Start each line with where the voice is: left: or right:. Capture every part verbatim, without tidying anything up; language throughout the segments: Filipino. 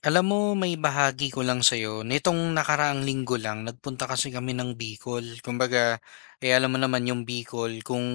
left: Alam mo, may bahagi ko lang sa'yo. Nitong nakaraang linggo lang, nagpunta kasi kami ng Bicol. Kumbaga, eh alam mo naman yung Bicol, kung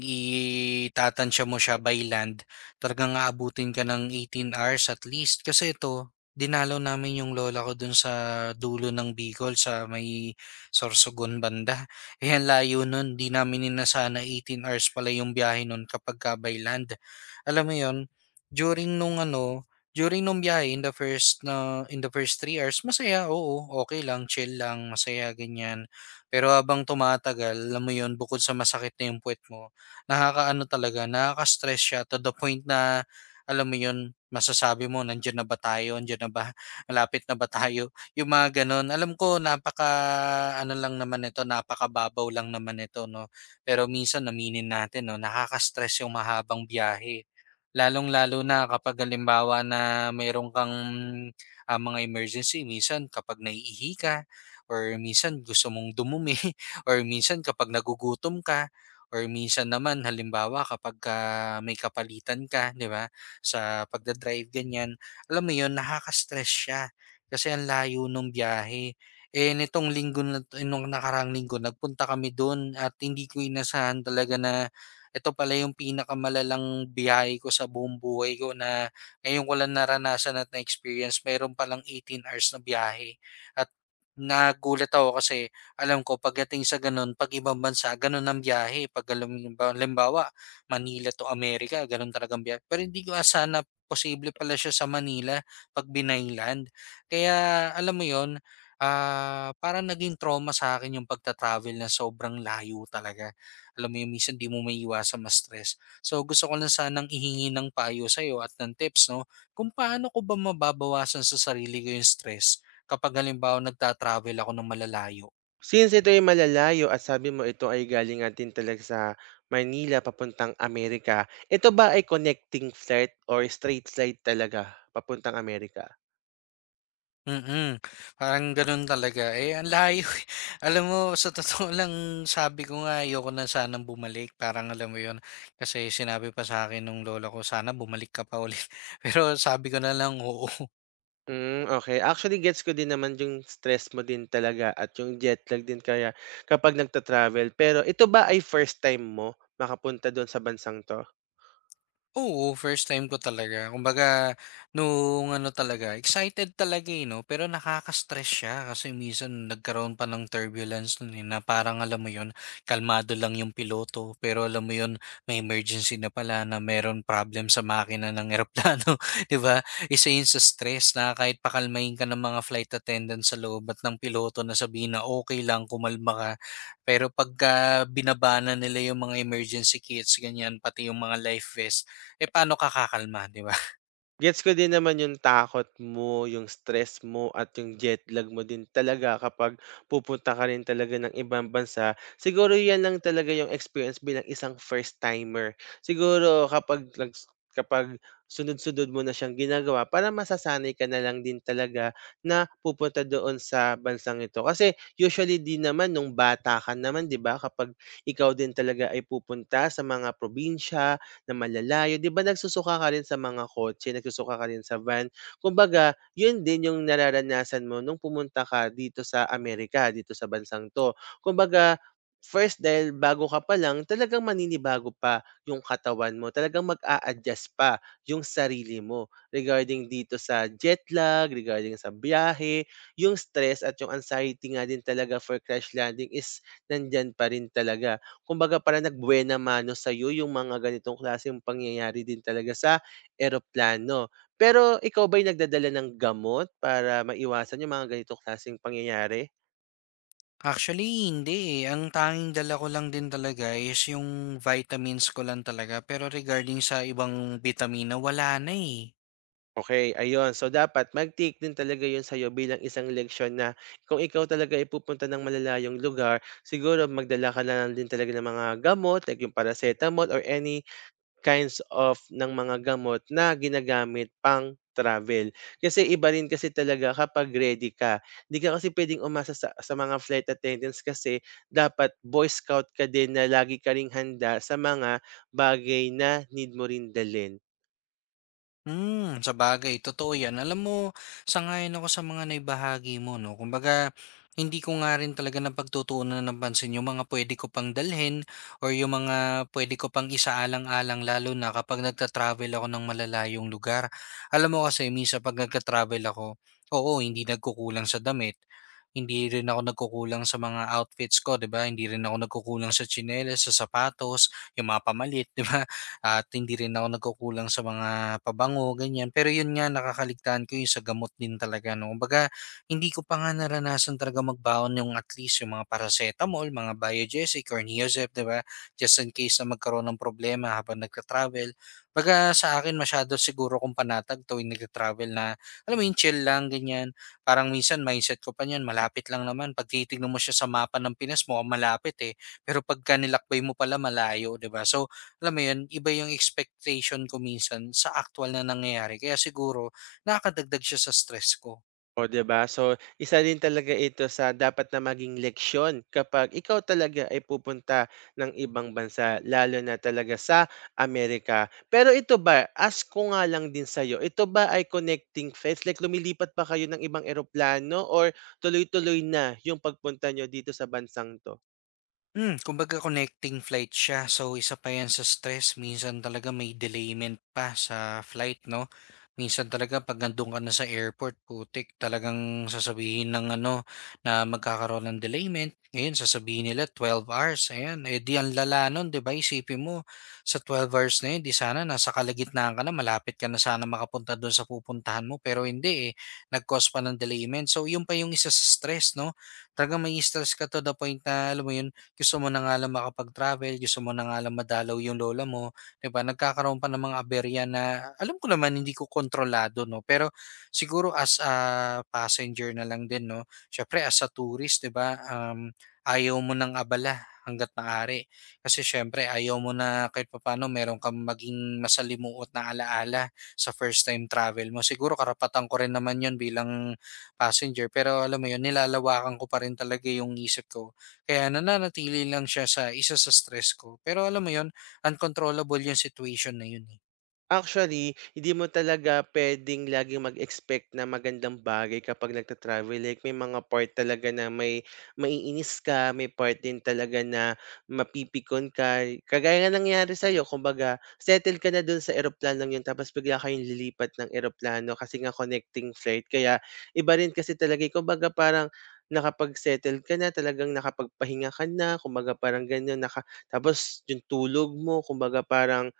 left: itatansya mo siya by land, talagang aabutin ka ng eighteen hours at least. Kasi ito, dinalaw namin yung lola ko dun sa dulo ng Bicol, sa may Sorsogon banda. Eh, ang layo nun, di namin inasana eighteen hours pala yung biyahe nun kapag ka by land. Alam mo yon during nung ano, During nung biyahe in the first na in the first three hours masaya, oo, okay lang, chill lang, masaya ganyan. Pero habang tumatagal, alam mo yun, bukod sa masakit na yung puwet mo, nakakaano talaga, nakaka-stress siya to the point na, alam mo yun, masasabi mo, "Nandiyan na ba tayo, andiyan na ba, malapit na ba tayo?" Yung mga gano'n. Alam ko napaka-ano lang naman nito, napakababaw lang naman nito 'no, pero minsan aminin natin 'no, nakaka-stress yung mahabang biyahe. Lalong-lalo na kapag halimbawa na meron kang, ah, mga emergency minsan kapag naiihi ka or minsan gusto mong dumumi or minsan kapag nagugutom ka or minsan naman halimbawa kapag kapagka may kapalitan ka, 'di ba, sa pagda-drive ganyan. Alam mo 'yun, nakaka-stress siya kasi ang layo nung biyahe. Eh, nitong linggo na nung nakarang linggo nagpunta kami dun at hindi ko inasahan talaga na ito pala yung pinakamalalang biyahe ko sa buong buhay ko na ngayon ko lang naranasan at na-experience. Meron palang eighteen hours na biyahe. At nagulat ako kasi alam ko pagdating sa ganun, pag ibang bansa, ganun ang biyahe. Pag halimbawa, halimbawa, Manila to America, ganun talagang biyahe. Pero hindi ko asana posible pala siya sa Manila pag binayland. Kaya alam mo yon ah parang naging trauma sa akin yung pagta-travel na sobrang layo talaga. Alam mo yun minsan 'di mo maiiwasang ma-stress. So gusto ko lang sanang ihingi ng payo sa'yo at ng tips 'no, kung paano ko ba mababawasan sa sarili ko yung stress kapag halimbawa nagta-travel ako ng malalayo.
right: Since ito ay malalayo at sabi mo ito ay galing nga din talaga sa Manila papuntang Amerika, ito ba ay connecting flight or straight flight talaga papuntang Amerika?
left: Mm, parang gano'n talaga, eh, ang layo, Alam mo sa totoo lang sabi ko nga ayoko na sanang bumalik parang alam mo yun, kasi sinabi pa sa akin nung lola ko, "Sana bumalik ka pa ulit." Pero sabi ko na lang, "Oo."
right: Hmm, okey. Actually gets ko din naman yung stress mo din talaga at yung jet lag din kaya kapag nagta-travel. Pero ito ba ay first time mo makapunta dun sa bansang 'to?
left: Oo, first time ko talaga. Kumbaga, nung ano talaga, excited talaga eh, no? Pero nakaka-stress siya kasi minsan nagkaroon pa ng turbulence nun eh, na parang alam mo yun, kalmado lang yung piloto. Pero alam mo yon, may emergency na pala na meron problem sa makina ng eroplano. di ba? Isa yun sa stress na kahit pakalmahin ka ng mga flight attendant sa loob at ng piloto na sabihin na okay lang, kumalma ka. Pero pagka binabana nila yung mga emergency kits, ganyan, pati yung mga life vest, eh, paano ka kakalma, 'di ba?
right: Gets ko din naman yung takot mo, yung stress mo, at yung jet lag mo din talaga kapag pupunta ka rin talaga ng ibang bansa. Siguro yan lang talaga yung experience bilang isang first timer. Siguro kapag nags kapag sunod-sunod mo na siyang ginagawa, parang masasanay ka na lang din talaga na pupunta doon sa bansang ito. Kasi usually din naman nung bata ka naman, 'di ba, kapag ikaw din talaga ay pupunta sa mga probinsya na malalayo, 'di ba nagsusuka ka rin sa mga kotse, nagsusuka ka rin sa van. Kumbaga, 'yun din 'yung nararanasan mo nung pumunta ka dito sa Amerika, dito sa bansang 'to. Kumbaga, first dahil bago ka pa lang, talagang maninibago pa 'yung katawan mo, talagang mag-a-adjust pa 'yung sarili mo regarding dito sa jet lag, regarding sa biyahe, 'yung stress at 'yung anxiety nga din talaga for crash landing is nandiyan pa rin talaga. Kumbaga parang nagbuena mano sa sa'yo yung mga ganitong klaseng pangyayari din talaga sa eroplano. Pero ikaw ba'y nagdadala ng gamot para maiwasan yung mga ganitong klaseng pangyayari?
left: Actually, hindi, eh. Ang tanging dala ko lang din talaga is yung vitamins ko lang talaga pero regarding sa ibang bitamina, wala na, eh.
right: Okay, ayun. So, dapat mag-take din talaga yun sa'yo bilang isang leksyon na kung ikaw talaga ay pupunta ng malalayong lugar, siguro magdala ka na lang din talaga ng mga gamot like yung paracetamol or any kinds of ng mga gamot na ginagamit pang-travel. Kasi iba rin kasi talaga kapag ready ka. Hindi ka kasi puwedeng umasa sa sa mga flight attendants kasi dapat Boy Scout ka din na lagi ka ring handa sa mga bagay na need mo rin dalhin.
left: Hmm, sa sabagay totoo 'yan. Alam mo, sang-ayon ako sa mga naibahagi mo 'no. Kumbaga, hindi ko nga rin talaga napagtutuunan ng pansin yung mga puwede ko pang dalhin or yung mga puwede ko pang isaalang-alang lalo na kapag nagta-travel ako ng malalayong lugar. Alam mo kasi minsan 'pag nagta-travel ako, oo, hindi nagkukulang sa damit, hindi rin ako nagkukulang sa mga outfits ko, 'di ba? Hindi rin ako nagkukulang sa tsinelas, sa sapatos, yung mga pamalit, 'di ba? At hindi rin ako nagkukulang sa mga pabango, ganyan. Pero yun nga, nakakaligtaan ko yung sa gamot din talaga. No? Kumbaga, hindi ko pa nga naranasan talaga magbaon yung at least yung mga paracetamol, mga Biogesic or Neosep, di ba? Just in case na magkaroon ng problema habang nagka-travel. Baga sa akin masyado siguro kung panatag tuwing nagka-travel na, alam mo yung chill lang, ganyan. Parang minsan mindset ko pa niyan, malapit lang naman. Pag titignan mo siya sa mapa ng Pinas, mukhang malapit eh. Pero pag nilakbay mo pala, malayo, di ba? So, alam mo yun, iba yung expectation ko minsan sa aktuwal na nangyayari kaya siguro nakakadagdag siya sa stress ko.
right: O 'di ba? So, isa din talaga ito sa dapat na maging leksyon kapag ikaw talaga ay pupunta ng ibang bansa, lalo na talaga sa Amerika. Pero ito ba, ask ko nga lang din sa'yo, ito ba ay connecting flights? Like lumilipat pa kayo ng ibang eroplano or tuloy-tuloy na yung pagpunta nyo dito sa bansang 'to?
left: Hmm, kumbaga connecting flight siya. So, isa pa 'yan sa stress. Minsan talaga may delayment pa sa flight, 'no? Minsan talaga 'pag nando'n ka na sa airport, putik, talagang sasabihin ng ano, na magkakaroon ng delayment. Ngayon, sasabihin nila twelve hours, ayan. Eh, 'di ang lala no'n, 'di ba? Isipin mo, sa twelve hours na 'yun, 'di sana nasa kalagitnaan ka na, malapit ka na sana makapunta do'n sa pupuntahan mo, pero hindi, eh. Nag-cause pa ng delayment. So, 'yun pa yung isa sa stress, 'no? Talagang may stress ka to the point na, alam mo 'yun, gusto mo na nga lang makapag-travel, gusto mo na nga lang madalaw yung lola mo, 'di ba? Nagkakaroon pa ng mga aberya na alam ko naman hindi ko kontrolado, no? Pero siguro as a passenger na lang din, no? Syempre as a tourist, 'di ba? Um, ayaw mo ng abala hanggat maaari. Kasi syempre, ayaw mo na kahit papano meron kang maging masalimuot na alaala sa first time travel mo. Siguro karapatan ko rin naman yun bilang passenger. Pero alam mo yun, nilalawakan ko pa rin talaga yung isip ko kaya nananatili lang siya sa isa sa stress ko. Pero alam mo yon uncontrollable 'yung situation na 'yun, eh.
right: Actually, hindi mo talaga puwedeng laging mag-expect na magandang bagay kapag nagta-travel, like may mga part talaga na may maiinis ka, may part din talaga na mapipikon ka. Kagaya nga nangyari sa'yo kumbaga settle ka na dun sa eroplanong yun tapos bigla kayong lilipat ng eroplano kasi nga connecting flight kaya iba rin kasi talaga, eh. Kumbaga parang nakapag-settle ka na, talagang nakapagpahinga ka na, kumbaga parang ganyan naka tapos yung tulog mo kumbaga parang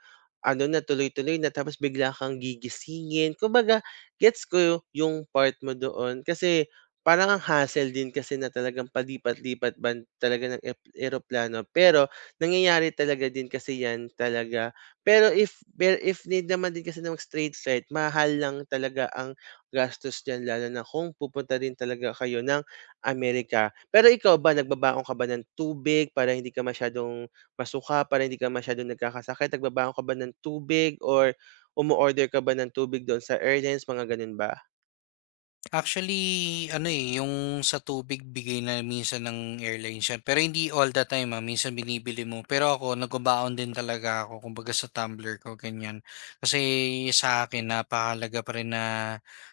right: ano na tuloy-tuloy na tapos bigla kang gigisingin. Kumbaga gets ko yung part mo doon kasi parang ang hassle din kasi na talagang palipat-lipat ban talaga ng ep eroplano. Pero nangyayari talaga din kasi 'yan talaga. Pero if pero if need naman din kasi ng straight flight mahal lang talaga ang gastos diyan lalo na kung pupunta din talaga kayo ng Amerika. Pero ikaw ba nagbabaon ka ba ng tubig para hindi ka masyadong masuka para hindi ka masyadong nagkakasakit? Nagbabaon ka ba ng tubig or umo-order ka ba ng tubig doon sa airlines mga gano'n ba?
left: Actually, ano, eh, yung sa tubig bigay na minsan ng airline siya, pero hindi all the time, ah, minsan binibili mo. Pero ako nagbabaon din talaga ako kumbaga sa tumbler ko ganyan. Kasi sa akin napakahalaga pa rin na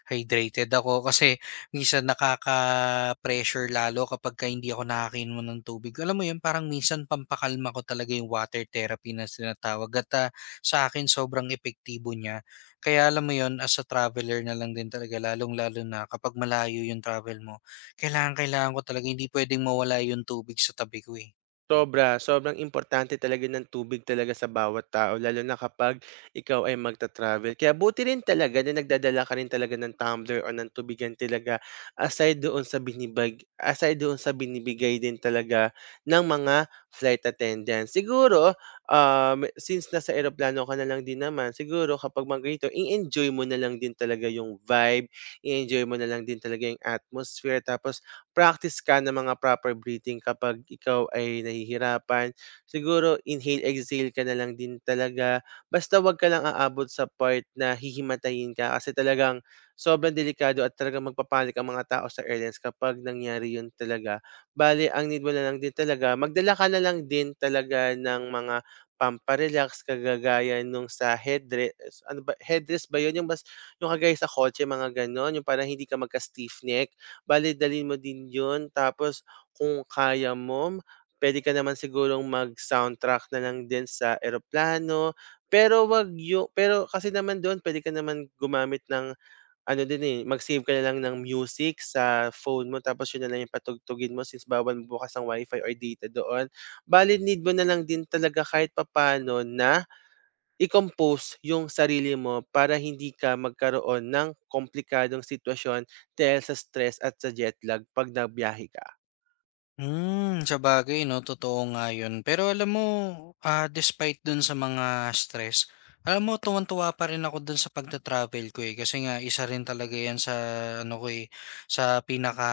left: hydrated ako kasi minsan nakaka-pressure lalo kapagka hindi ako nakakainom ng tubig. Alam mo 'yun, parang minsan pampakalma ko talaga yung water therapy na sinatawag at, ah, sa akin sobrang epektibo niya. Kaya alam mo yon as a traveler na lang din talaga lalong-lalo na kapag malayo yung travel mo, kailangang-kailangan ko talaga hindi puwedeng mawala yung tubig sa tabi ko, eh.
right: Sobra, sobrang importante talaga ng tubig talaga sa bawat tao lalo na kapag ikaw ay magta-travel. Kaya buti rin talaga na nagdadala ka rin talaga ng tumbler o ng tubigan talaga aside doon sa binibag aside doon sa binibigay din talaga ng mga flight attendants. Siguro, um, since nasa eroplano ka na lang din naman, siguro kapag mga ganito, i-enjoy mo na lang din talaga yung vibe, i-enjoy mo na lang din talaga yung atmosphere tapos practice ka ng mga proper breathing kapag ikaw ay nahihirapan. Siguro inhale, exhale ka na lang din talaga. Basta 'wag ka lang aabot sa part na hihimatayin ka kasi talagang sobrang delikado at talagang magpapanik ang mga tao sa airlines kapag nangyari yun talaga. Bale, ang need mo na lang din talaga, magdala ka na lang din talaga ng mga pamparelax kagagaya nung sa headrest. Ano ba? Headrest ba yun? Yung, mas, yung kagaya sa kotse, mga ganon. Yung parang hindi ka magka-stiff neck. Bale dalhin mo din 'yun tapos kung kaya mo, puwede ka naman sigurong mag-soundtrack na lang din sa eroplano. Pero wag yu pero kasi naman do'n puwede ka naman gumamit ng ano din, eh, mag-save ka na lang ng music sa phone mo tapos 'yun na lang yung patugtugin mo since bawal bukas ang wifi or data doon. Bale need mo na lang din talaga kahit papaano na i-compose yung sarili mo para hindi ka magkaroon ng komplikadong sitwasyon dahil sa stress at sa jet lag 'pag nagbiyahe ka.
left: Hmm, sabagay 'no, totoo nga 'yun. Pero alam mo, ah, despite dun sa mga stress, alam mo tuwang-tuwa pa rin ako dun sa pagta-travel ko, eh. Kasi nga isa rin talaga 'yan sa ano ko, eh, sa pinaka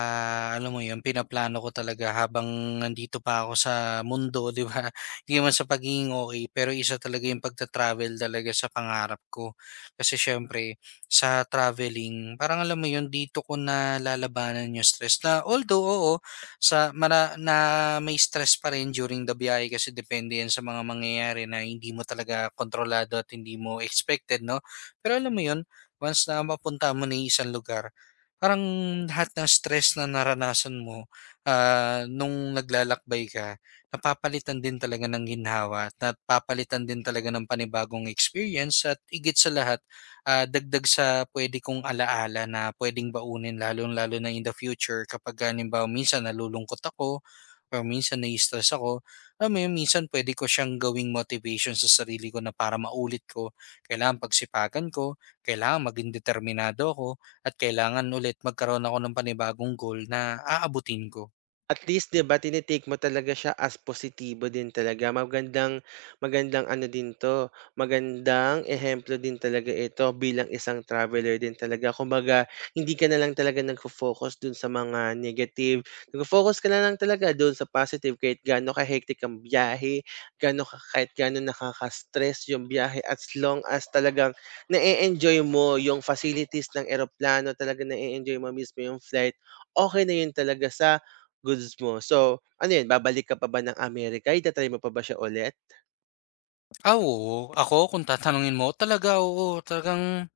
left: alam mo 'yun, pinaplano ko talaga habang nandito pa ako sa mundo, 'di ba? Hindi naman sa pagiging okey, pero isa talaga 'yung pagta-travel talaga sa pangarap ko. Kasi siyempre sa traveling, parang alam mo 'yun, dito ko na nalalabanan 'yung stress na although oo, sa mana na may stress pa rin during the biyahe kasi depende yan sa mga mangyayari na hindi mo talaga kontrolado at hindi mo expected 'no. Pero alam mo yun, once na mapunta mo na yung isang lugar, parang lahat ng stress na naranasan mo, ah, nung naglalakbay ka, napapalitan din talaga ng ginhawa at napapalitan din talaga ng panibagong experience at igit sa lahat, ah, dagdag sa puwede kong ala-ala na puwedeng baunin lalong-lalo na in the future kapag halimbawa minsan nalulungkot ako or minsan nai-stress ako, alam mo yun, minsan puwede ko siyang gawing motivation sa sarili ko na para maulit ko. Kailangan pagsipagan ko, kailangan maging determinado ako, at kailangan ulit magkaroon ako ng panibagong goal na aabutin ko.
right: At least 'di ba tini-take mo talaga siya as positibo din talaga, magandang magandang ano din 'to, magandang ehemplo din talaga ito bilang isang traveler din talaga. Kumbaga hindi ka na lang talaga nagfo-focus dun sa mga negative, nagfo-focus ka na lang talaga dun sa positive kahit gaano ka-hectic ang biyahe, gaano ka kahit gaano nakaka-stress yung biyahe as long as talagang na enjoy mo yung facilities ng eroplano, talagang na-e-enjoy mo mismo yung flight, okay na yun talaga sa goods mo. So, ano 'yun, babalik ka pa ba ng Amerika, ita mo pa ba siya ulit?
left: Ah, oo. Ako kung tatanungin mo, talaga oo. Talagang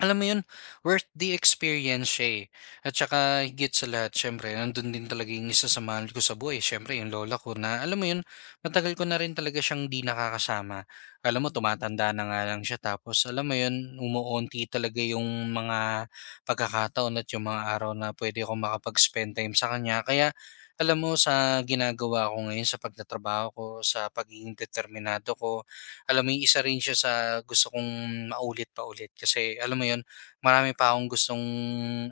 left: Alam mo 'yun, worth the experience siya, eh. At saka higit sa lahat siyempre nandun din talaga yung isa sa mahal ko sa buhay siyempre yung lola ko na alam mo 'yun, matagal ko na rin talaga siyang 'di nakakasama. Alam mo tumatanda na nga lang siya tapos alam mo 'yun, umuunti talaga yung mga pagkakataon at yung mga araw na pwede akong makapag-spend time sa kanya. Kaya alam mo sa ginagawa ko ngayon sa pagtatrabaho ko, sa pagiging determinado ko alam mo yun, isa rin siya sa gusto kong maulit pa ulit kasi alam mo yun, marami pa akong gustong,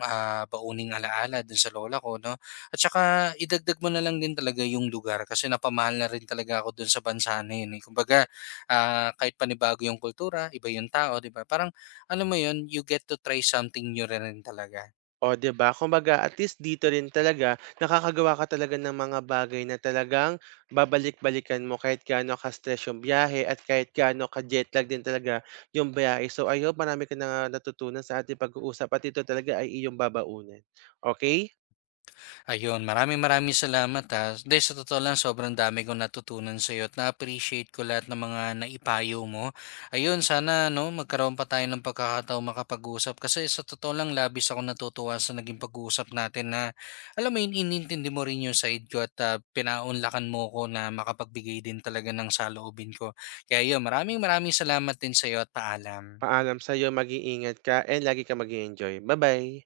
left: ah, bauning alaala dun sa lola ko 'no. At saka idagdag mo na lang din talaga yung lugar kasi napamahal na rin talaga ako dun sa bansa na yun, eh. Kumbaga, ah, kahit panibago yung kultura, iba yung tao, 'di ba? Parang alam mo yun, you get to try something new na rin talaga.
right: O 'di ba, kumbaga at least dito rin talaga nakakagawa ka talaga ng mga bagay na talagang babalik-balikan mo kahit gaano ka-stress yung biyahe at kahit gaano ka-jetlag din talaga yung biyahe. So, I hope marami ka na natutunan sa ating pag-uusap at ito talaga ay iyong babaunin. Okey?
left: Ayun, maraming maraming salamat ha. Dahil sa totoo lang, sobrang dami kong natutunan sa iyo at na-appreciate ko lahat ng mga naipayo mo. Ayun, sana no, magkaroon pa tayo ng pagkakataon makapag-usap kasi sa totoo lang, labis ako natutuwa sa naging pag-uusap natin na alam mo yun, inintindi mo rin yung side ko at ah, pinaunlakan mo ko na makapagbigay din talaga ng saloobin ko. Kaya yun, maraming maraming salamat din sa iyo at paalam.
right: Paalam sa'yo, mag-iingat ka and lagi ka mag-e-enjoy. Ba-bye.